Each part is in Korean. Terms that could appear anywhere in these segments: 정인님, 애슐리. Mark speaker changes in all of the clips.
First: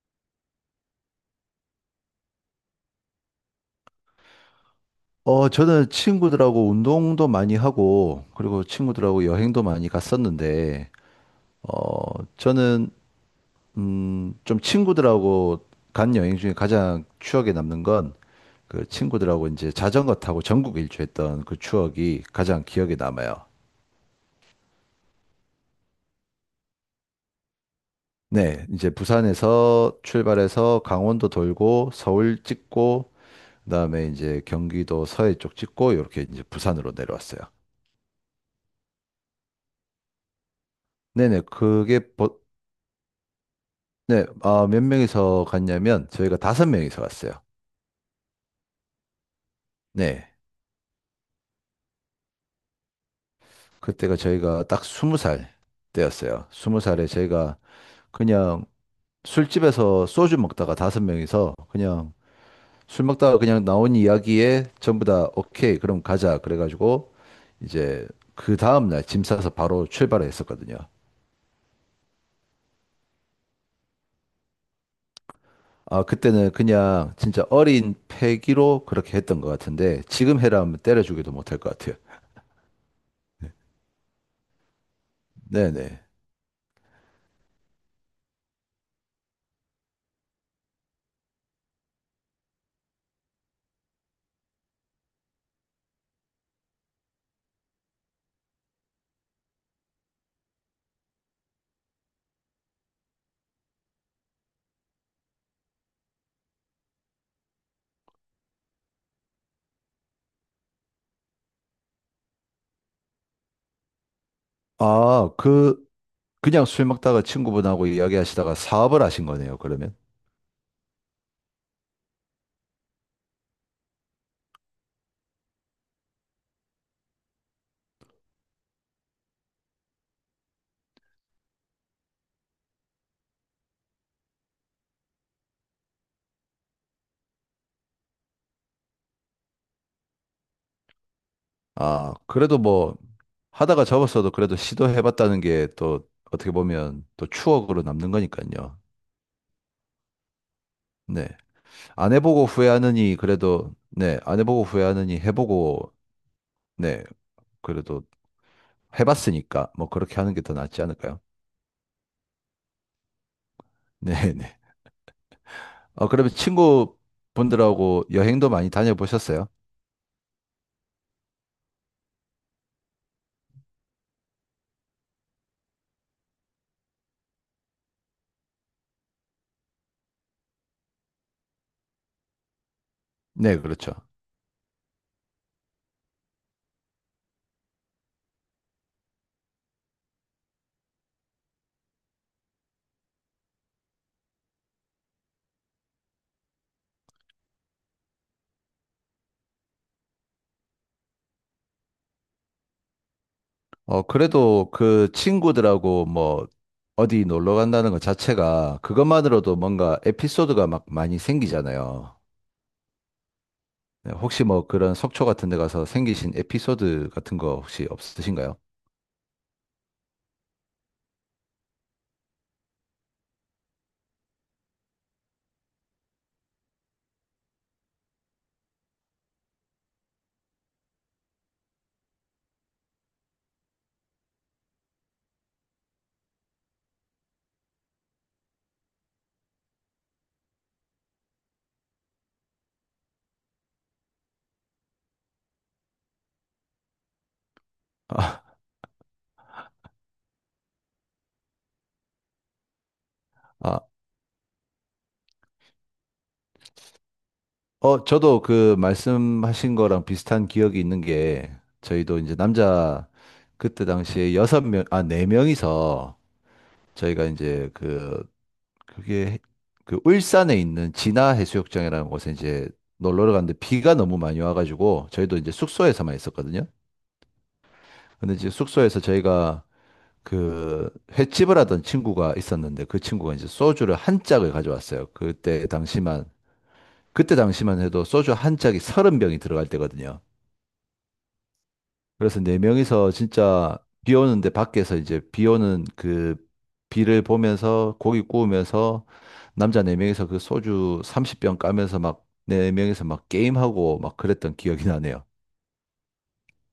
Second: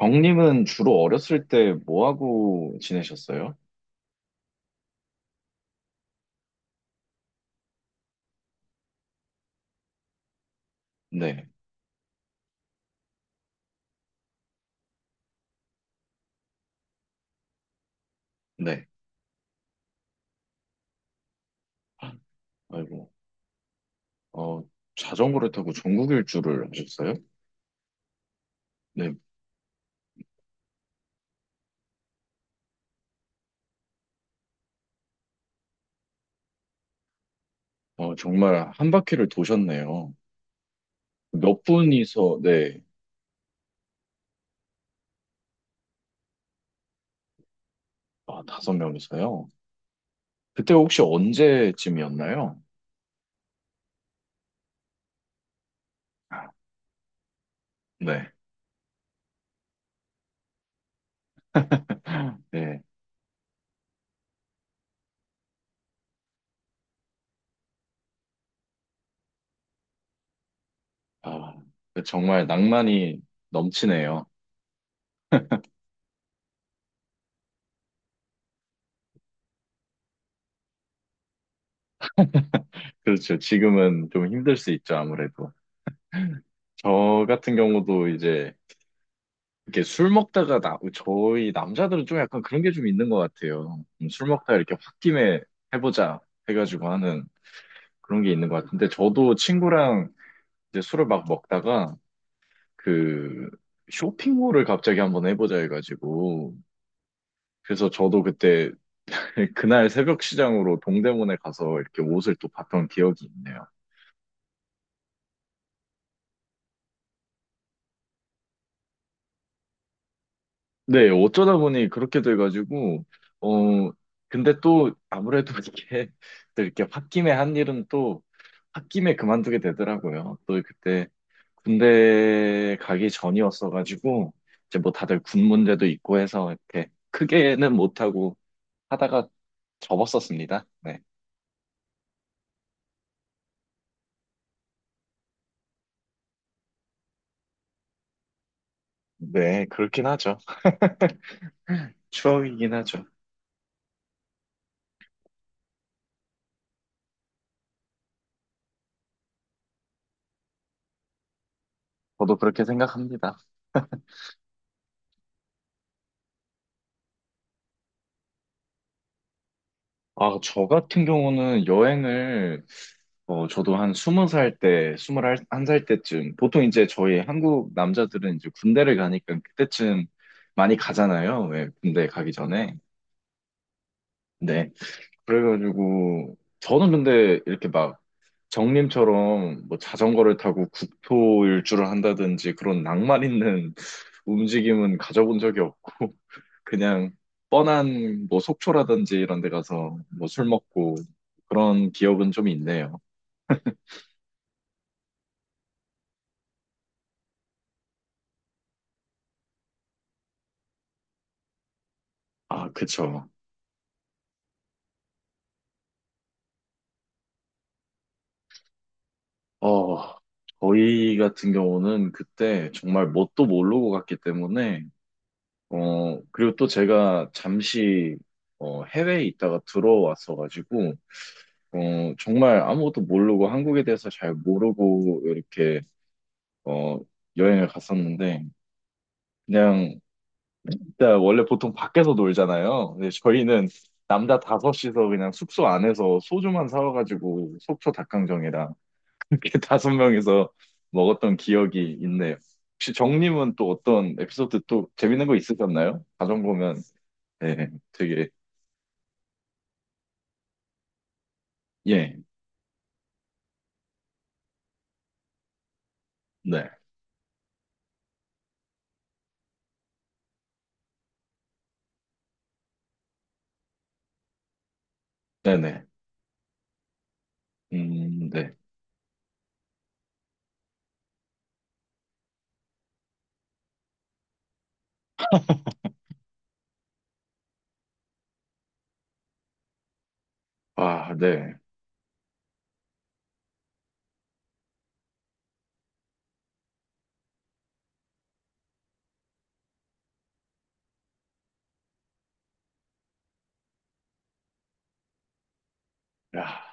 Speaker 1: 경님은 주로 어렸을 때 뭐 하고 지내셨어요?
Speaker 2: 저는 친구들하고 운동도 많이 하고, 그리고 친구들하고 여행도 많이 갔었는데,
Speaker 1: 네,
Speaker 2: 어, 저는, 좀 친구들하고 간 여행 중에 가장 추억에 남는 건,
Speaker 1: 네.
Speaker 2: 그 친구들하고 이제 자전거 타고 전국 일주했던 그 추억이 가장 기억에
Speaker 1: 아이고,
Speaker 2: 남아요.
Speaker 1: 어, 자전거를 타고 전국 일주를 하셨어요?
Speaker 2: 네, 이제
Speaker 1: 네,
Speaker 2: 부산에서 출발해서 강원도 돌고, 서울 찍고, 그다음에 이제 경기도 서해 쪽 찍고, 이렇게 이제 부산으로 내려왔어요.
Speaker 1: 정말 한 바퀴를 도셨네요.
Speaker 2: 네네,
Speaker 1: 몇 분이서, 네,
Speaker 2: 네, 아, 몇 명이서 갔냐면 저희가 다섯 명이서 갔어요.
Speaker 1: 아, 5명이서요.
Speaker 2: 네,
Speaker 1: 그때 혹시 언제쯤이었나요?
Speaker 2: 그때가 저희가 딱 스무 살 때였어요.
Speaker 1: 아,
Speaker 2: 스무 살에 저희가
Speaker 1: 네,
Speaker 2: 그냥 술집에서 소주 먹다가 다섯 명이서 그냥
Speaker 1: 네.
Speaker 2: 술 먹다가 그냥 나온 이야기에 전부 다 오케이, 그럼 가자. 그래가지고 이제 그 다음날 짐 싸서 바로 출발을 했었거든요.
Speaker 1: 아, 정말 낭만이 넘치네요.
Speaker 2: 아, 그때는 그냥 진짜 어린 패기로 그렇게 했던 것 같은데 지금 해라면 때려주기도 못할 것 같아요.
Speaker 1: 그렇죠. 지금은 좀 힘들 수 있죠, 아무래도.
Speaker 2: 네네.
Speaker 1: 저 같은 경우도 이제 이렇게 술 먹다가 저희 남자들은 좀 약간 그런 게 좀 있는 것 같아요. 술 먹다가 이렇게 홧김에 해보자 해가지고 하는 그런 게 있는 것 같은데 저도 친구랑 이제 술을 막 먹다가 그 쇼핑몰을 갑자기 한번 해보자 해가지고 그래서 저도 그때 그날 새벽 시장으로 동대문에 가서 이렇게 옷을 또 봤던 기억이 있네요.
Speaker 2: 아, 그냥 술 먹다가 친구분하고 이야기하시다가 사업을 하신 거네요, 그러면.
Speaker 1: 네, 어쩌다 보니 그렇게 돼가지고 어 근데 또 아무래도 이렇게 또 이렇게 홧김에 한 일은 또 홧김에 그만두게 되더라고요. 또 그때 군대 가기 전이었어가지고 이제 뭐 다들 군 문제도 있고 해서 이렇게 크게는 못하고 하다가 접었었습니다. 네.
Speaker 2: 아, 그래도 뭐, 하다가 접었어도 그래도 시도해봤다는 게 또 어떻게 보면 또 추억으로 남는 거니까요.
Speaker 1: 네, 그렇긴 하죠.
Speaker 2: 네. 안 해보고
Speaker 1: 추억이긴 하죠.
Speaker 2: 후회하느니 그래도, 네. 안 해보고 후회하느니 해보고, 네. 그래도 해봤으니까 뭐 그렇게 하는 게 더 낫지 않을까요?
Speaker 1: 저도 그렇게 생각합니다.
Speaker 2: 네네. 그러면 친구분들하고 여행도 많이 다녀보셨어요?
Speaker 1: 아, 저 같은 경우는 여행을. 저도 한 20살 때, 21살 때쯤, 보통 이제 저희 한국 남자들은 이제 군대를 가니까 그때쯤 많이 가잖아요. 왜 군대 가기 전에.
Speaker 2: 네, 그렇죠.
Speaker 1: 네. 그래가지고 저는 근데 이렇게 막 정님처럼 뭐 자전거를 타고 국토 일주를 한다든지 그런 낭만 있는 움직임은 가져본 적이 없고 그냥 뻔한 뭐 속초라든지 이런 데 가서 뭐 술 먹고 그런 기억은 좀 있네요.
Speaker 2: 어, 그래도 그 친구들하고 뭐 어디 놀러 간다는 것 자체가 그것만으로도 뭔가 에피소드가 막 많이 생기잖아요.
Speaker 1: 아, 그쵸.
Speaker 2: 네, 혹시 뭐 그런 속초 같은 데 가서 생기신 에피소드 같은 거 혹시 없으신가요?
Speaker 1: 어, 저희 같은 경우는 그때 정말 뭣도 모르고 갔기 때문에 그리고 또 제가 잠시 해외에 있다가 들어왔어가지고 어, 정말 아무것도 모르고 한국에 대해서 잘 모르고 이렇게 어, 여행을 갔었는데 그냥 일단 원래 보통 밖에서 놀잖아요. 근데 저희는 남자 5이서 그냥 숙소 안에서 소주만 사와가지고 속초
Speaker 2: 아,
Speaker 1: 닭강정이랑 이렇게 5명이서 먹었던 기억이 있네요. 혹시 정님은 또
Speaker 2: 아,
Speaker 1: 어떤 에피소드 또 재밌는 거 있으셨나요? 가정 보면 네, 되게
Speaker 2: 저도 그 말씀하신 거랑 비슷한 기억이 있는 게
Speaker 1: 예,
Speaker 2: 저희도 이제 남자 그때 당시에 네 명이서
Speaker 1: 네,
Speaker 2: 저희가 이제 그 그게 해- 그 울산에 있는 진화 해수욕장이라는 곳에 이제 놀러 갔는데 비가 너무 많이 와가지고 저희도 이제
Speaker 1: 네네,
Speaker 2: 숙소에서만 있었거든요. 근데 이제
Speaker 1: 네,
Speaker 2: 숙소에서 저희가 그 횟집을 하던 친구가 있었는데 그 친구가 이제 소주를 한 짝을 가져왔어요. 그때 당시만 해도 소주 한 짝이 서른 병이 들어갈 때거든요.
Speaker 1: 아, 네,
Speaker 2: 그래서 네 명이서 진짜 비 오는데 밖에서 이제 비 오는 그 비를 보면서 고기 구우면서 남자 네 명이서 그 소주 30병 까면서 막 네 명이서 막 게임하고 막 그랬던 기억이 나네요.
Speaker 1: 야.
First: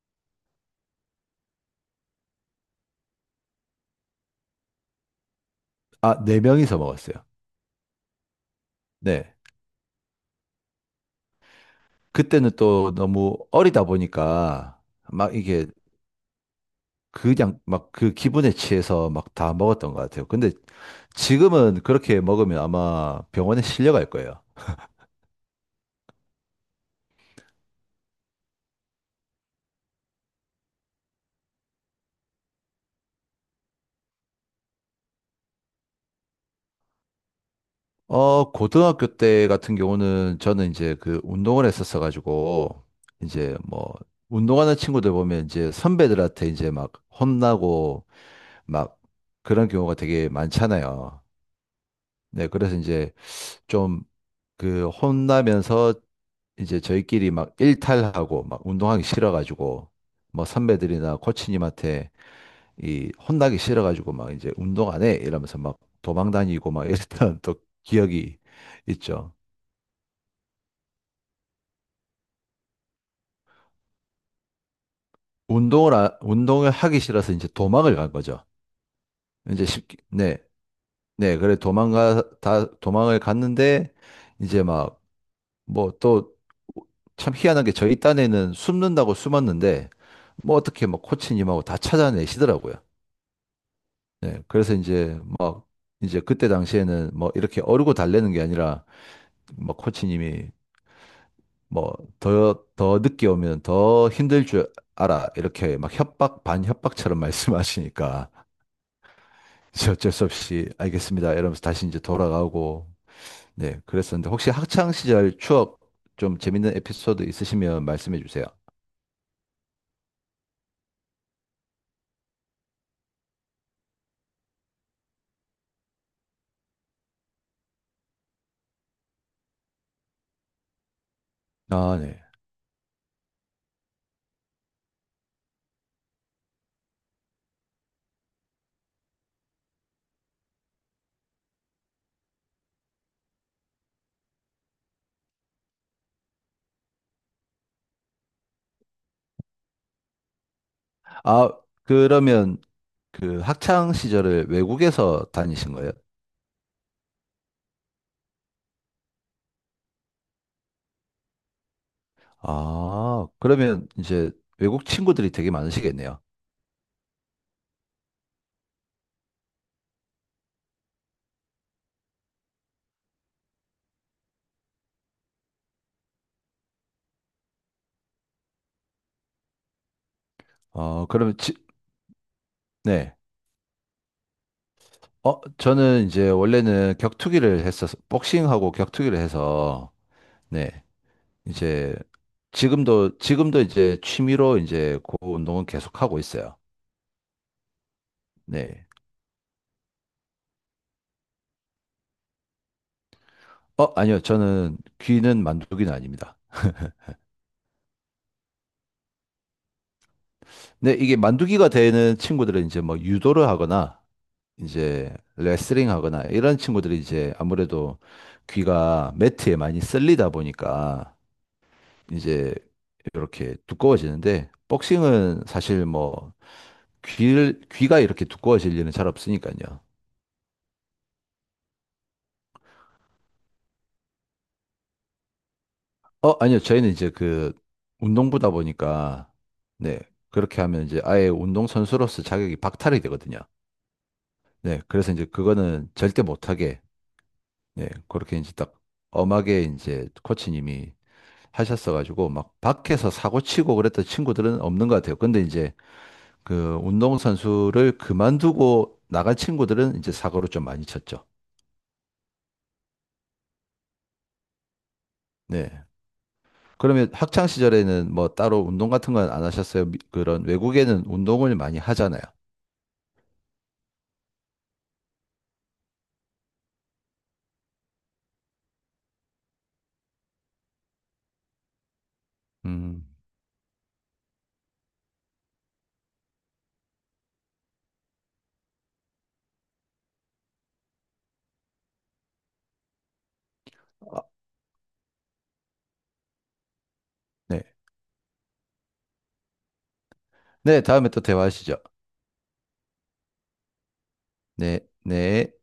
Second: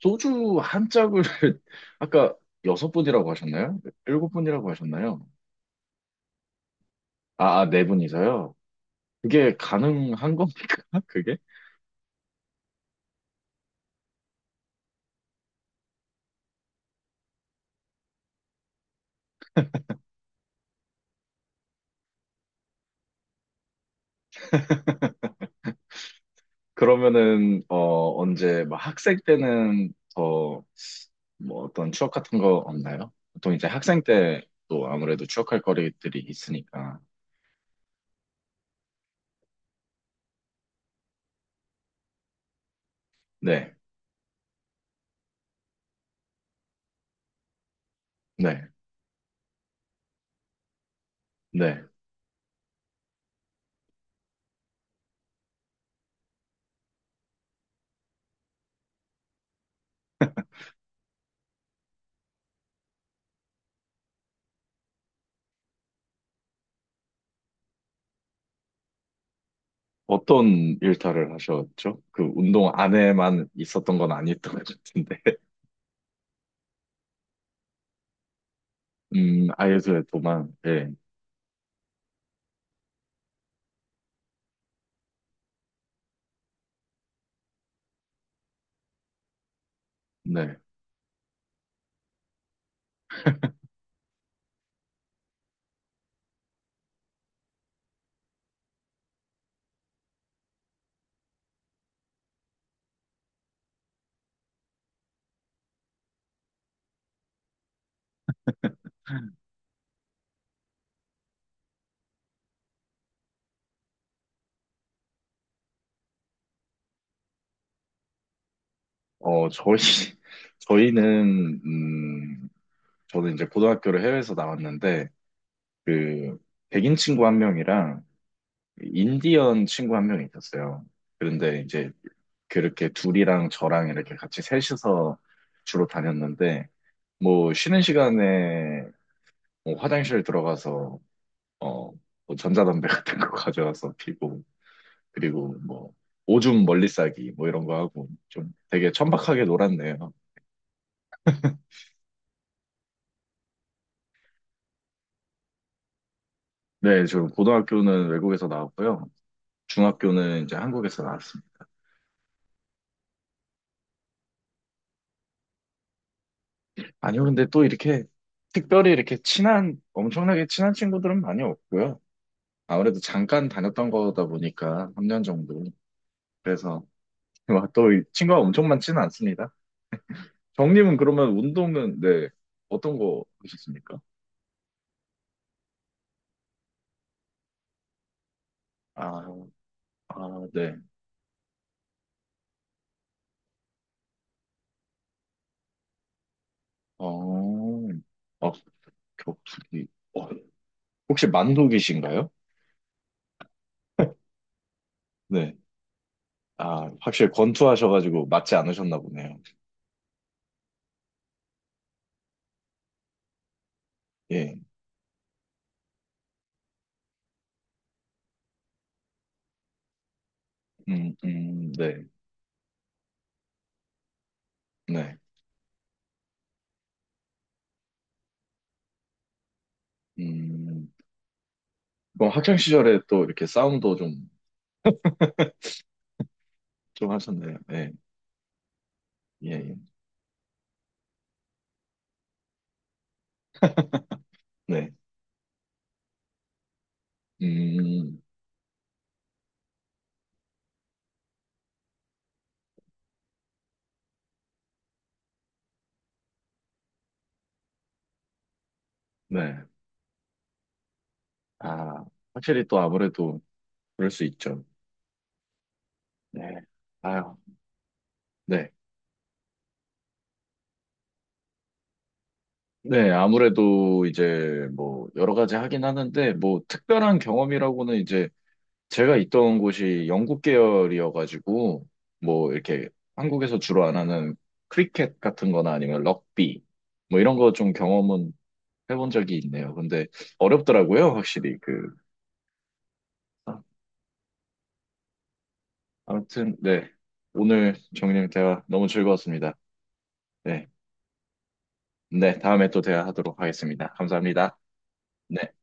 Speaker 1: 소주 한 짝을 아까 여섯 분이라고 하셨나요? 일곱 분이라고 하셨나요?
Speaker 2: 아, 네 명이서 먹었어요.
Speaker 1: 아, 아, 4분이서요.
Speaker 2: 네.
Speaker 1: 그게 가능한 겁니까? 그게?
Speaker 2: 그때는 또 너무 어리다 보니까 막 이게 그냥 막 그 기분에 취해서 막 다 먹었던 것 같아요. 근데 지금은 그렇게 먹으면 아마 병원에 실려갈 거예요.
Speaker 1: 그러면은 언제 막 학생 때는 더 뭐 어떤 추억 같은 거 없나요? 보통 이제 학생 때 또 아무래도 추억할 거리들이 있으니까.
Speaker 2: 고등학교 때 같은 경우는 저는 이제 그 운동을 했었어가지고, 이제
Speaker 1: 네,
Speaker 2: 뭐, 운동하는 친구들 보면 이제 선배들한테 이제 막 혼나고
Speaker 1: 네,
Speaker 2: 막 그런 경우가 되게 많잖아요.
Speaker 1: 네.
Speaker 2: 네, 그래서 이제 좀 그 혼나면서 이제 저희끼리 막 일탈하고 막 운동하기 싫어가지고, 뭐 선배들이나 코치님한테 이 혼나기 싫어가지고 막 이제 운동 안 해! 이러면서 막 도망 다니고 막 이랬던 또 기억이 있죠.
Speaker 1: 어떤 일탈을 하셨죠? 그 운동 안에만 있었던 건 아니었던 것 같은데.
Speaker 2: 운동을 하기 싫어서 이제 도망을 간 거죠. 이제 쉽게, 네,
Speaker 1: 아이소에도만 네
Speaker 2: 네, 도망을 갔는데, 이제 막, 뭐 또, 참 희한한 게 저희 딴에는 숨는다고 숨었는데, 뭐
Speaker 1: 네.
Speaker 2: 어떻게 막 코치님하고 다 찾아내시더라고요. 네, 그래서 이제 막, 이제 그때 당시에는 뭐 이렇게 어르고 달래는 게 아니라, 뭐 코치님이 뭐 더 늦게 오면 더 힘들 줄 알아. 이렇게 막 협박, 반협박처럼 말씀하시니까. 이제 어쩔 수 없이 알겠습니다. 이러면서 다시 이제 돌아가고 네 그랬었는데 혹시 학창 시절 추억 좀 재밌는 에피소드 있으시면 말씀해 주세요.
Speaker 1: 어, 저희, 저희는, 저는 이제 고등학교를 해외에서 나왔는데, 그, 백인 친구 1명이랑 인디언 친구 1명이 있었어요. 그런데 이제
Speaker 2: 아 네.
Speaker 1: 그렇게 둘이랑 저랑 이렇게 같이 셋이서 주로 다녔는데, 뭐, 쉬는 시간에 뭐 화장실 들어가서, 어, 뭐 전자담배 같은 거 가져와서 피고, 그리고 뭐, 오줌 멀리 싸기, 뭐 이런 거 하고, 좀 되게 천박하게 놀았네요.
Speaker 2: 아 그러면 그 학창 시절을 외국에서 다니신 거예요?
Speaker 1: 네, 저 고등학교는 외국에서 나왔고요. 중학교는 이제 한국에서 나왔습니다.
Speaker 2: 아 그러면 이제 외국 친구들이 되게 많으시겠네요.
Speaker 1: 아니요, 근데 또 이렇게 특별히 이렇게 친한, 엄청나게 친한 친구들은 많이 없고요. 아무래도 잠깐 다녔던 거다 보니까 3년 정도. 그래서 또 이 친구가 엄청 많지는 않습니다. 정님은
Speaker 2: 어
Speaker 1: 그러면
Speaker 2: 그러면 지,
Speaker 1: 운동은, 네, 어떤
Speaker 2: 네.
Speaker 1: 거 하셨습니까?
Speaker 2: 저는 이제 원래는 격투기를 했어서 복싱하고 격투기를
Speaker 1: 아,
Speaker 2: 해서
Speaker 1: 아, 네.
Speaker 2: 네. 이제 지금도 이제 취미로 이제 그 운동은 계속하고 있어요.
Speaker 1: 어, 어,
Speaker 2: 네.
Speaker 1: 격투기. 어, 혹시 만두기신가요?
Speaker 2: 아니요. 저는 귀는
Speaker 1: 네.
Speaker 2: 만두기는 아닙니다.
Speaker 1: 아, 확실히 권투하셔가지고 맞지 않으셨나 보네요.
Speaker 2: 네, 이게 만두기가 되는 친구들은 이제 뭐 유도를 하거나
Speaker 1: 예.
Speaker 2: 이제 레슬링 하거나 이런 친구들이 이제 아무래도 귀가 매트에 많이 쓸리다 보니까
Speaker 1: 네,
Speaker 2: 이제 이렇게 두꺼워지는데
Speaker 1: 네.
Speaker 2: 복싱은 사실 뭐 귀를 귀가 이렇게 두꺼워질 일은 잘 없으니까요.
Speaker 1: 음, 그럼 학창 시절에 또 이렇게 싸움도 좀,
Speaker 2: 아니요. 저희는
Speaker 1: 좀
Speaker 2: 이제 그
Speaker 1: 하셨네요. 네,
Speaker 2: 운동부다 보니까
Speaker 1: 예, 예.
Speaker 2: 네. 그렇게 하면 이제 아예 운동선수로서 자격이 박탈이 되거든요. 네.
Speaker 1: 네.
Speaker 2: 그래서 이제 그거는 절대 못하게 네.
Speaker 1: 음,
Speaker 2: 그렇게 이제 딱 엄하게 이제 코치님이 하셨어가지고 막 밖에서 사고 치고 그랬던 친구들은 없는 것 같아요. 근데 이제 그 운동선수를 그만두고 나간
Speaker 1: 네.
Speaker 2: 친구들은 이제 사고를 좀 많이 쳤죠.
Speaker 1: 아, 확실히 또 아무래도 그럴 수 있죠.
Speaker 2: 네.
Speaker 1: 네.
Speaker 2: 그러면
Speaker 1: 아유,
Speaker 2: 학창 시절에는 뭐 따로
Speaker 1: 네.
Speaker 2: 운동 같은 건 안 하셨어요? 그런 외국에는 운동을 많이 하잖아요.
Speaker 1: 네, 아무래도 이제 뭐 여러 가지 하긴 하는데 뭐 특별한 경험이라고는 이제 제가 있던 곳이 영국 계열이어가지고 뭐 이렇게
Speaker 2: 음.
Speaker 1: 한국에서 주로 안 하는 크리켓 같은 거나 아니면 럭비 뭐 이런 거 좀 경험은 해본 적이 있네요. 근데 어렵더라고요, 확실히. 아,
Speaker 2: 아,
Speaker 1: 아무튼, 네.
Speaker 2: 네.
Speaker 1: 오늘 정인님 대화 너무 즐거웠습니다. 네.
Speaker 2: 네, 다음에 또 대화하시죠.
Speaker 1: 네, 다음에 또 대화하도록 하겠습니다. 감사합니다.
Speaker 2: 네, 네.
Speaker 1: 네.